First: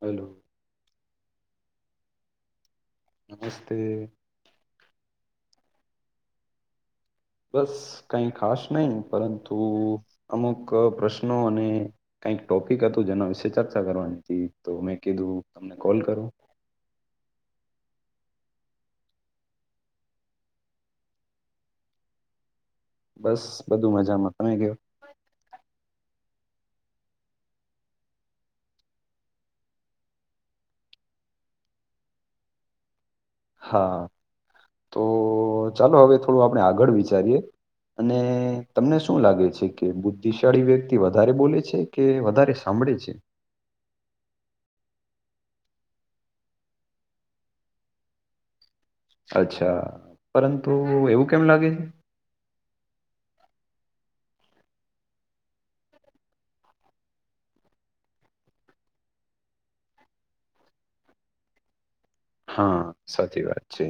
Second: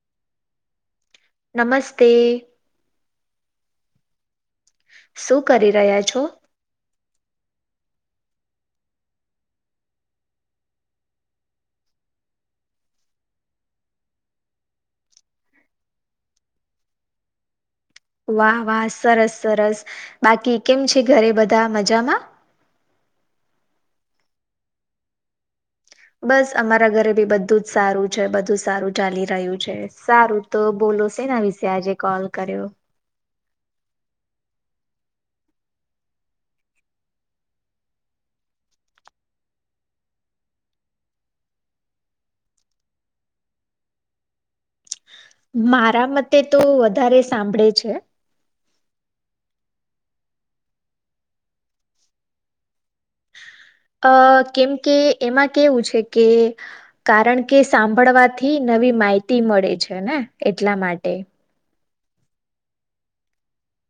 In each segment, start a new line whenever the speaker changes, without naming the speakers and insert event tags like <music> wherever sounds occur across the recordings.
Hello
નમસ્તે
નમસ્તે
શું કરી રહ્યા છો
બસ કઈ ખાસ નહી પરંતુ અમુક પ્રશ્નોને કઈક ટોપિક હતું જેના વિશે ચર્ચા કરવાની હતી તો મેં કીધું તમને કોલ કરુ
વાહ વાહ સરસ સરસ બાકી કેમ છે ઘરે બધા મજામાં
બસ બધું મજામાં તમે કયો
બસ અમારા ઘરે બી બધું જ સારું છે બધું સારું ચાલી રહ્યું છે સારું તો બોલો છેને વિશે આજે કોલ કર્યો
હા તો ચાલો હવે થોડું આપણે આગળ વિચારીએ અને તમને શું લાગે છે કે બુદ્ધિશાળી વ્યક્તિ વધારે બોલે છે કે વધારે સાંભળે છે
મારા મતે તો વધારે સાંભળે છે
અચ્છા પરંતુ એવું કેમ લાગે છે
અ કેમ કે એમાં કેવું છે કે કારણ કે સાંભળવાથી નવી માહિતી મળે છે ને એટલા માટે
હા સાચી વાત છે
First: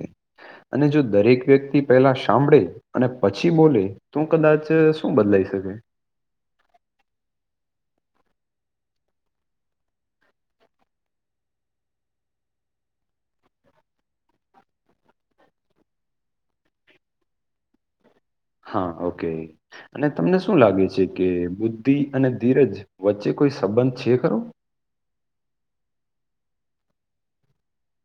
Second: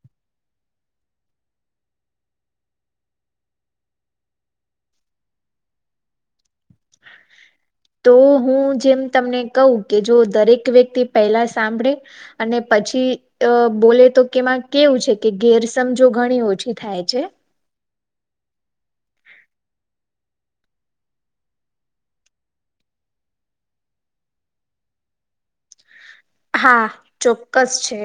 અને જો દરેક વ્યક્તિ પહેલા સાંભળે અને પછી બોલે તો કદાચ શું બદલાઈ શકે
તો હું જેમ તમને કહું કે જો દરેક વ્યક્તિ પહેલા સાંભળે અને પછી અ બોલે તો કેમાં કેવું છે કે ગેરસમજો ઘણી ઓછી થાય છે
હા ઓકે અને તમને શું લાગે છે કે બુદ્ધિ અને ધીરજ વચ્ચે કોઈ સંબંધ છે ખરો
હા ચોક્કસ છે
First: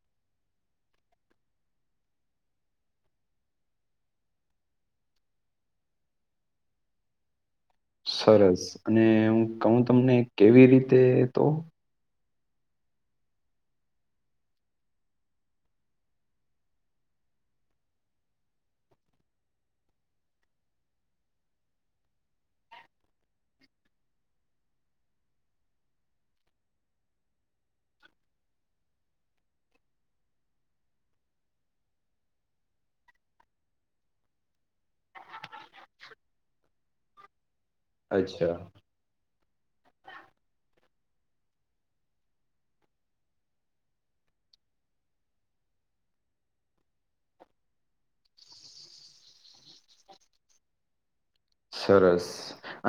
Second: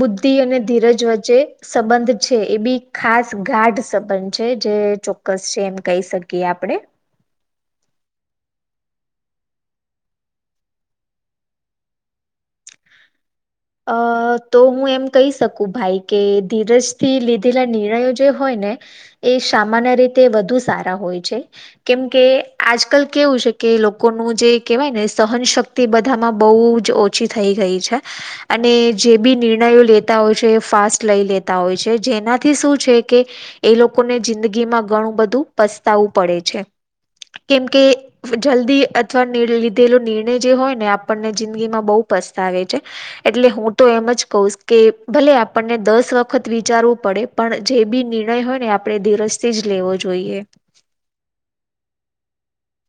બુદ્ધિ અને ધીરજ વચ્ચે સંબંધ છે એ બી ખાસ ગાઢ સંબંધ છે જે ચોક્કસ છે એમ કહી શકીએ આપણે
સરસ અને કહુ તમને કેવી રીતે તો
અ તો હું એમ કહી શકું ભાઈ કે ધીરજથી લીધેલા નિર્ણયો જે હોય ને એ સામાન્ય રીતે વધુ સારા હોય છે કેમ કે આજકાલ કેવું છે કે લોકોનું જે કહેવાય ને સહનશક્તિ તે બધામાં બહુ જ ઓછી થઈ ગઈ છે અને જે બી નિર્ણયો લેતા હોય છે એ ફાસ્ટ લઈ લેતા હોય છે જેનાથી શું છે કે એ લોકોને જિંદગી માં ઘણું બધું પસ્તાવવું પડે છે કેમ કે
અચ્છા
જલ્દી અથવા લીધેલો નિર્ણય જે હોય ને આપણને જિંદગી માં બહુ પસ્તાવે છે. એટલે હું તો એમ જ કહશ કે ભલે આપણને દસ વખત વિચારવું પડે પણ જે બી નિર્ણય હોય ને આપણે ધીરજથી જ લેવો જોઈએ
સરસ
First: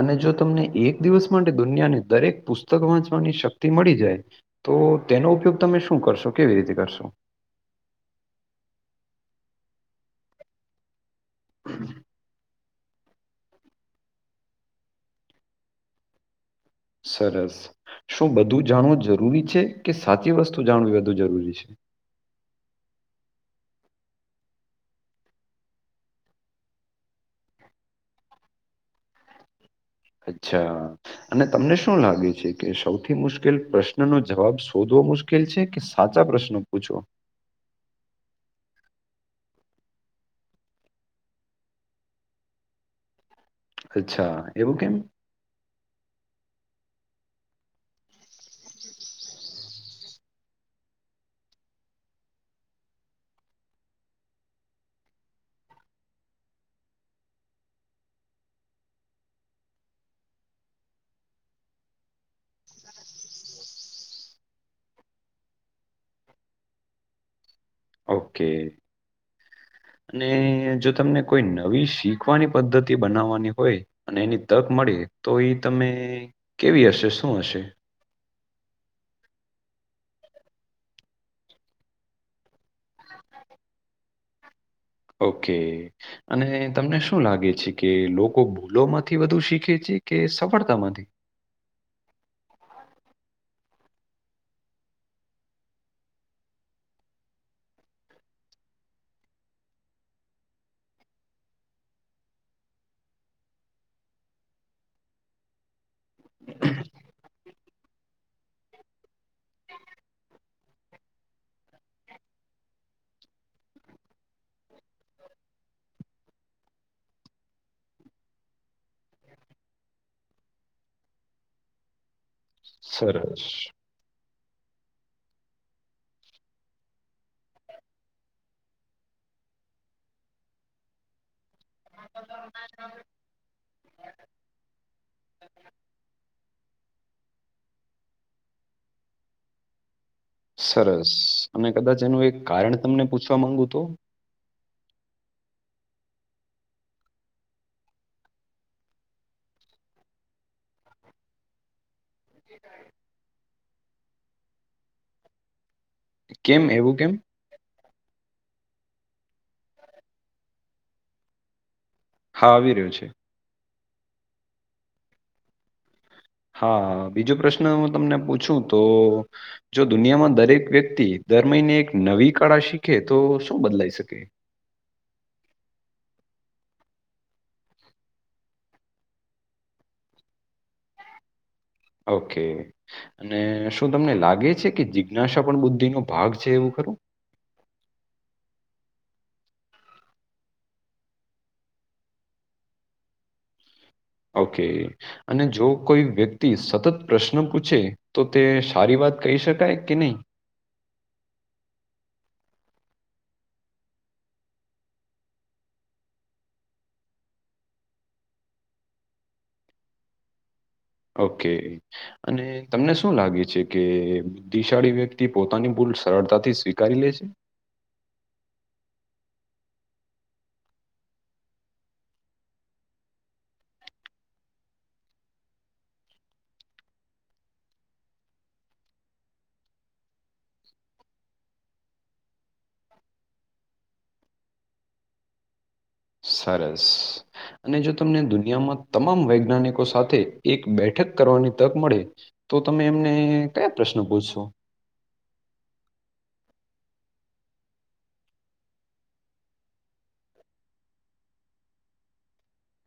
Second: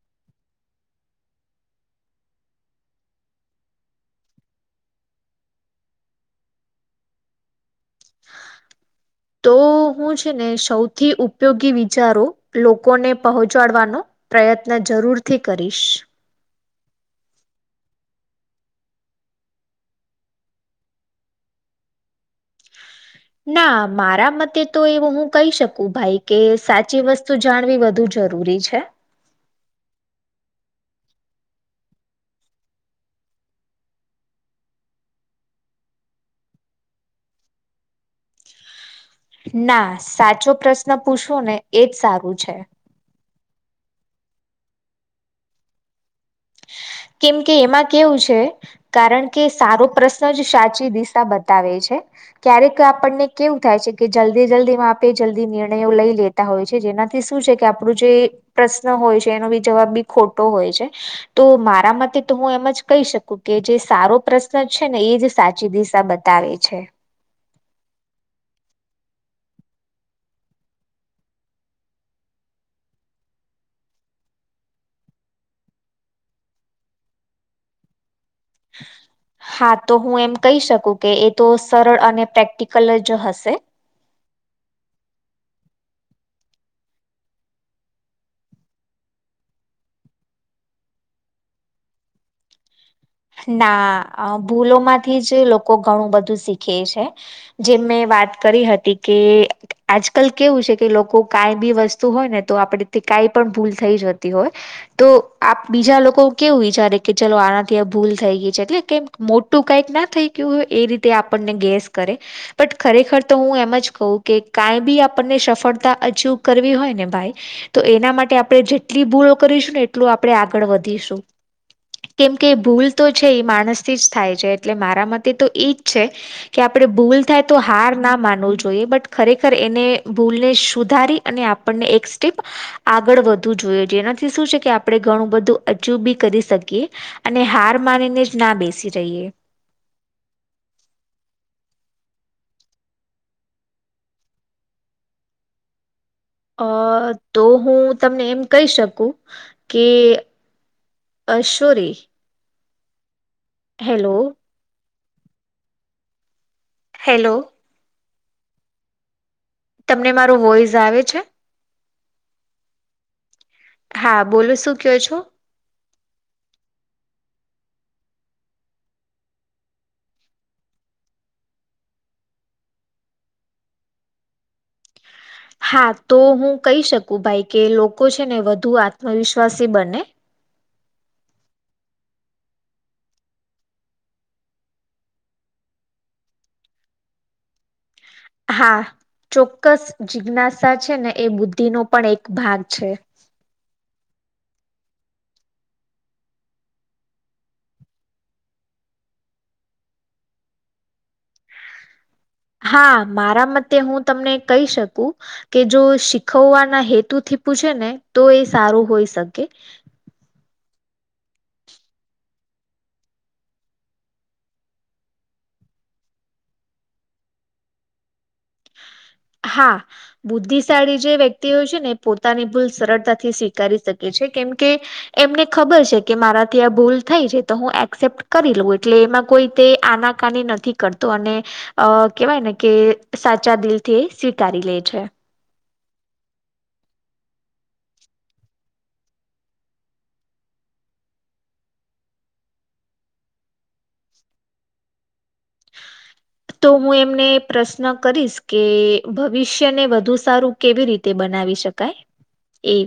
અને જો તમને એક દિવસ માટે દુનિયાને દરેક પુસ્તક વાંચવાની શક્તિ મળી જાય તો તેનો ઉપયોગ તમે શું કરશો કેવી રીતે કરશો
તો હું છે ને સૌથી ઉપયોગી વિચારો લોકોને પહોંચાડવાનો પ્રયત્ન જરૂરથી કરીશ
સરસ શું બધું જાણવું જરૂરી છે કે સાચી વસ્તુ જાણવી વધુ જરૂરી છે?
ના મારા મતે તો એવ હું કહી શકું ભાઈ કે સાચી વસ્તુ જાણવી વધુ જરૂરી છે.
અચ્છા અને તમને શું લાગે છે કે સૌથી મુશ્કેલ પ્રશ્ન નો જવાબ શોધવો મુશ્કેલ છે કે સાચા પ્રશ્નો પૂછો
ના સાચો પ્રશ્ન પૂછો ને એજ સારું છે.
અચ્છા એવું કેમ?
કેમ કે એમાં કેવું છે કારણ કે સારો પ્રશ્ન જ સાચી દિશા બતાવે છે. ક્યારેક આપણને કેવું થાય છે કે જલ્દી જલ્દી માં આપે જલ્દી નિર્ણયો લઈ લે તા હોય છે જેનાથી શું છે કે આપણું જે પ્રશ્ન હોય છે એનો બી જવાબ બી ખોટો હોય છે. તો માર મતે તો હું એમ જ કહી શકું કે જે સારો પ્રશ્ન છે ને એ જ સાચી દિશા બતાવે છે.
ઓકે અને જો તમને કોઈ નવી શીખવાની પદ્ધતિ બનાવવાની હોય અને એની તક મળે તો એ તમે કેવી હશે શું હશે?
હા તો હું એમ કહી શકું કે એ તો સરળ અને પ્રેક્ટિકલ જ હશે.
ઓકે અને તમને શું લાગે છે કે લોકો ભૂલો માંથી વધુ શીખે છે કે સફળતા માંથી?
ના ભૂલોમાંથી જ લોકો ઘણું બધું શીખે છે. જે મેં વાત કરી હતી કે આજકાલ કેવું છે કે લોકો કઈ બી વસ્તુ હોય ને તો આપણે કઈ પણ ભૂલ થઈ જતી હોય તો આપ બીજા લોકો કેવું વિચારે કે ચલો આનાથી ભૂલ થઈ ગઈ છે એટલે કેમ મોટું કાંઈક ના થઈ ગયું હોય એ રીતે આપણને ગેસ કરે ખરેખર તો હું એમ જ કહ કે કાઈ બી આપણને સફળતા અચીવ કરવી હોય ને ભાઈ તો એના માટે આપણે જેટલી ભૂલો કરીશું ને એટલું આપણેે આગળ વધીશું. કેમકે ભૂલ તો છે એ
સરસ
માણસથી જ થાય છે એટલે મારા મતે તો એજ છે. કે આપણે ભૂલ થાય તો હાર ના માનવું જોઈએ બટ ખરેખર એને ભૂલને સુધારી અને આપણને એક સ્ટેપ આગળ વધવુ જોઈએ છે એનાથી શું છે કે આપણે ઘણું બધું અચીવ બી કરી શકીએ. અને હાર માનીને જ ના બેસી રહીએ
સરસ અને કદાચ એનું એક કારણ તમને પૂછવા માંગુ તો?
તો હું તમને એમ કહી શકું કે અ સોરી
<unintelligible>
હેલો
કેમ એવું? કેમ
હેલો તમને મારું વોઇસ આવે છે?
હા આવી રહ્યો છે.
હા બોલો શું કયો છો?
હા, બીજો પ્રશ્ન હું તમને પૂછું તો જો દુનિયામાં દરેક વ્યક્તિ, દર મહિને એક નવી કળા શીખે, તો શું બદલાઈ શકે?
હા તો હું કહી શકું ભાઈ, કે લોકો છે ને વધુ આત્મવિશ્વાસી બને.
ઓકે. અને શું તમને લાગે છે કે જિજ્ઞાસા પણ બુદ્ધિ નો ભાગ છે, એવું ખરું?
હા ચોક્કસ, જિજ્ઞાસા છે ને એ બુદ્ધિનો પણ એક ભાગ છે.
ઓકે. અને જો કોઈ વ્યક્તિ સતત પ્રશ્ન પૂછે, તો તે સારી વાત કહી શકાય કે નહીં?
હા મારા મતે હું તમને કહી શકું કે જો શીખવવાના હેતુ થી પૂછે ને તો એ સારું હોઈ શકે.
ઓકે. અને તમને શું લાગે છે, કે બુદ્ધિશાળી વ્યક્તિ પોતાની ભૂલ સરળતાથી સ્વીકારી લે છે?
હા. બુદ્ધિશાળી જે વ્યક્તિ હોય છે ને, એ પોતાની ભૂલ સરળતાથી સ્વીકારી શકે છે, કેમ કે એમને ખબર છે, કે મારાથી આ ભૂલ થઈ છે, તો હું એક્સેપ્ટ કરી લઉં, એટલે એમાં કોઈ તે આના કાની નથી કરતો, અને અ કેવાય ને કે સાચા દિલથી સ્વીકાર લે છે.
સરસ અને જો તમને દુનિયામાં તમામ વૈજ્ઞાનિકો સાથે એક બેઠક કરવાની તક મળે. તો તમે એમને કયા પ્રશ્ન પૂછશો?
તો હું એમને પ્રશ્ન કરીશ, કે ભવિષ્યને વધુ સારું કેવી રીતે બનાવી શકાય? એ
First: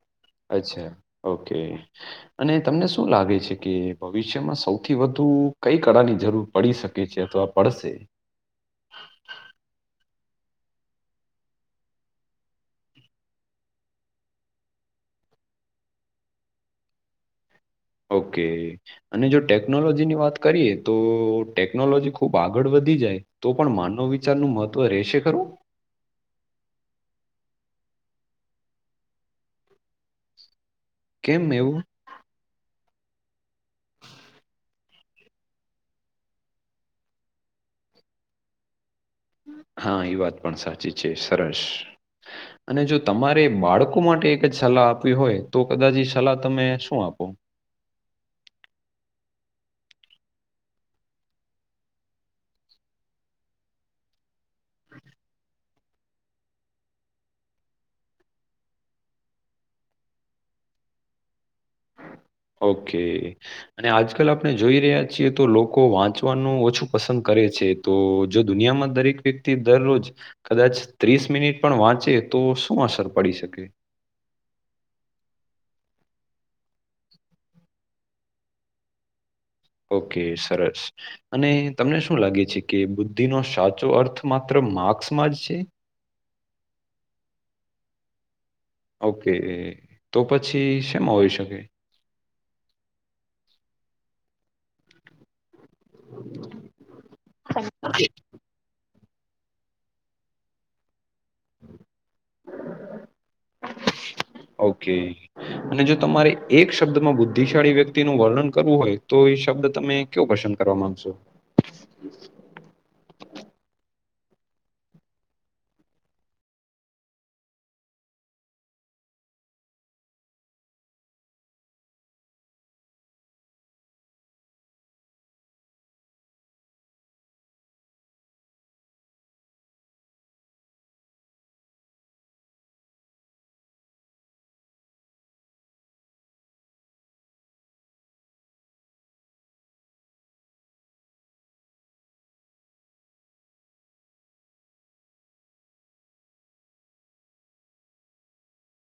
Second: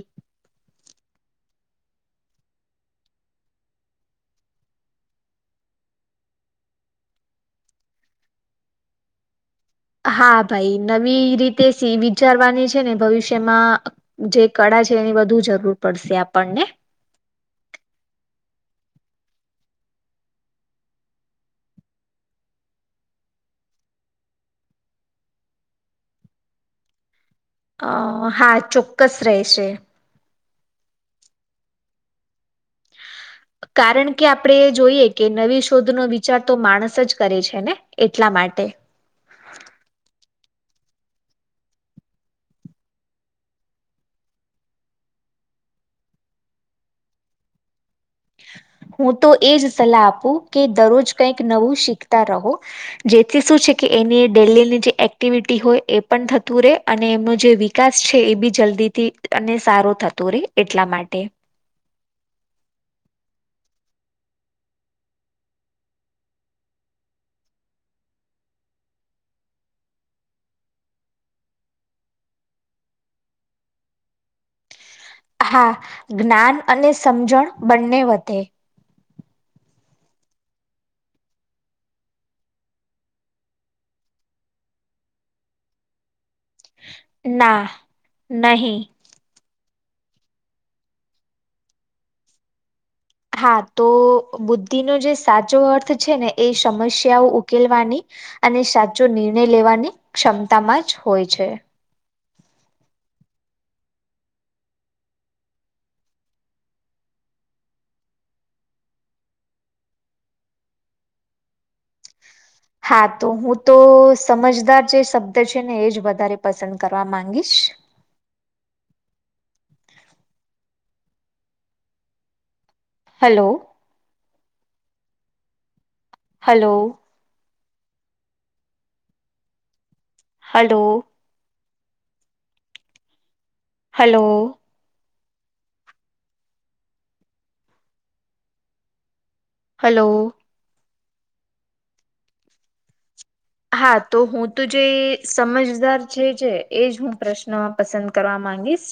અચ્છા, ઓકે. અને તમને શું લાગે છે, કે ભવિષ્યમાં સૌથી વધુ કઈ કળાની જરૂર પડી શકે છે, અથવા પડશે.
હા ભાઈ, નવી રીતે સી વિચારવાની છે ને ભવિષ્યમાં જે કળા છે, એની વધુ જરૂર પડશે આપણને.
ઓકે અને જો ટેકનોલોજીની વાત કરીએ, તો ટેકનોલોજી ખૂબ આગળ વધી જાય. તો પણ માનવ વિચારનું મહત્વ રહેશે ખરું?
અ હા ચોક્કસ રહેશે.
કેમ એવું?
કારણ કે, આપડે જોઈએ કે નવી શોધનો વિચાર તો માણસ જ કરે છે ને, એટલા માટે.
હા, એ વાત પણ સાચી છે, સરસ. અનેજો તમારે બાળકો માટે એકજ સલાહ આપવી હોય, તો કદાચ સલાહ તમે શું આપો?
હું તો એજ સલાહ આપું, કે દરરોજ કઈક નવું શીખતા રહો. જેથી શું છે કે, એની ડેલીની જે એક્ટિવિટી હોય, એ પણ થતું રહેે, અને એમનો જે વિકાસ છે એ બી જલ્દીથી અને સારો થતું રહે, એટલા માટે.
ઓકે. અને આજકાલ આપણે જોઈ રહ્યા છીએ, તો લોકો વાંચવાનું ઓછું પસંદ કરે છે. તો જો દુનિયામાં દરેક વ્યક્તિ દરરોજ કદાચ ત્રીસ મિનિટ પણ વાંચે, તો શું અસર પડી શકે.
હા, જ્ઞાન અને સમજણ બંને વધે.
ઓકે, સરસ. અને તમને શું લાગે છે કે, બુદ્ધિનો સાચો અર્થ માત્ર માર્ક્સમાં જ છે?
ના, નહી.
ઓકે, તો પછી શેમા હોઈ શકે?
હા તો બુદ્ધિનો જે સાચો અર્થ છે ને, એ સમસ્યાઓ ઉકેલવાની અને સાચો નિર્ણય લેવાની ક્ષમતામાંજ હોય છે.
ઓકે. અને જો તમારે એક શબ્દમાં બુદ્ધિશાળી વ્યક્તિનું વર્ણન કરવું હોય તો એ શબ્દ તમે કયો પસંદ કરવા માંગશો હમ.
હા તો હું તો સમજદાર જે શબ્દ છે ને એ જ વધારે પસંદ કરવા માંગીશ. Hello. Hello. Hello. Hello. Hello. હા તો હું તો જે સમજદાર છે એજ હું પ્રશ્નમાં પસંદ કરવા માંગીશ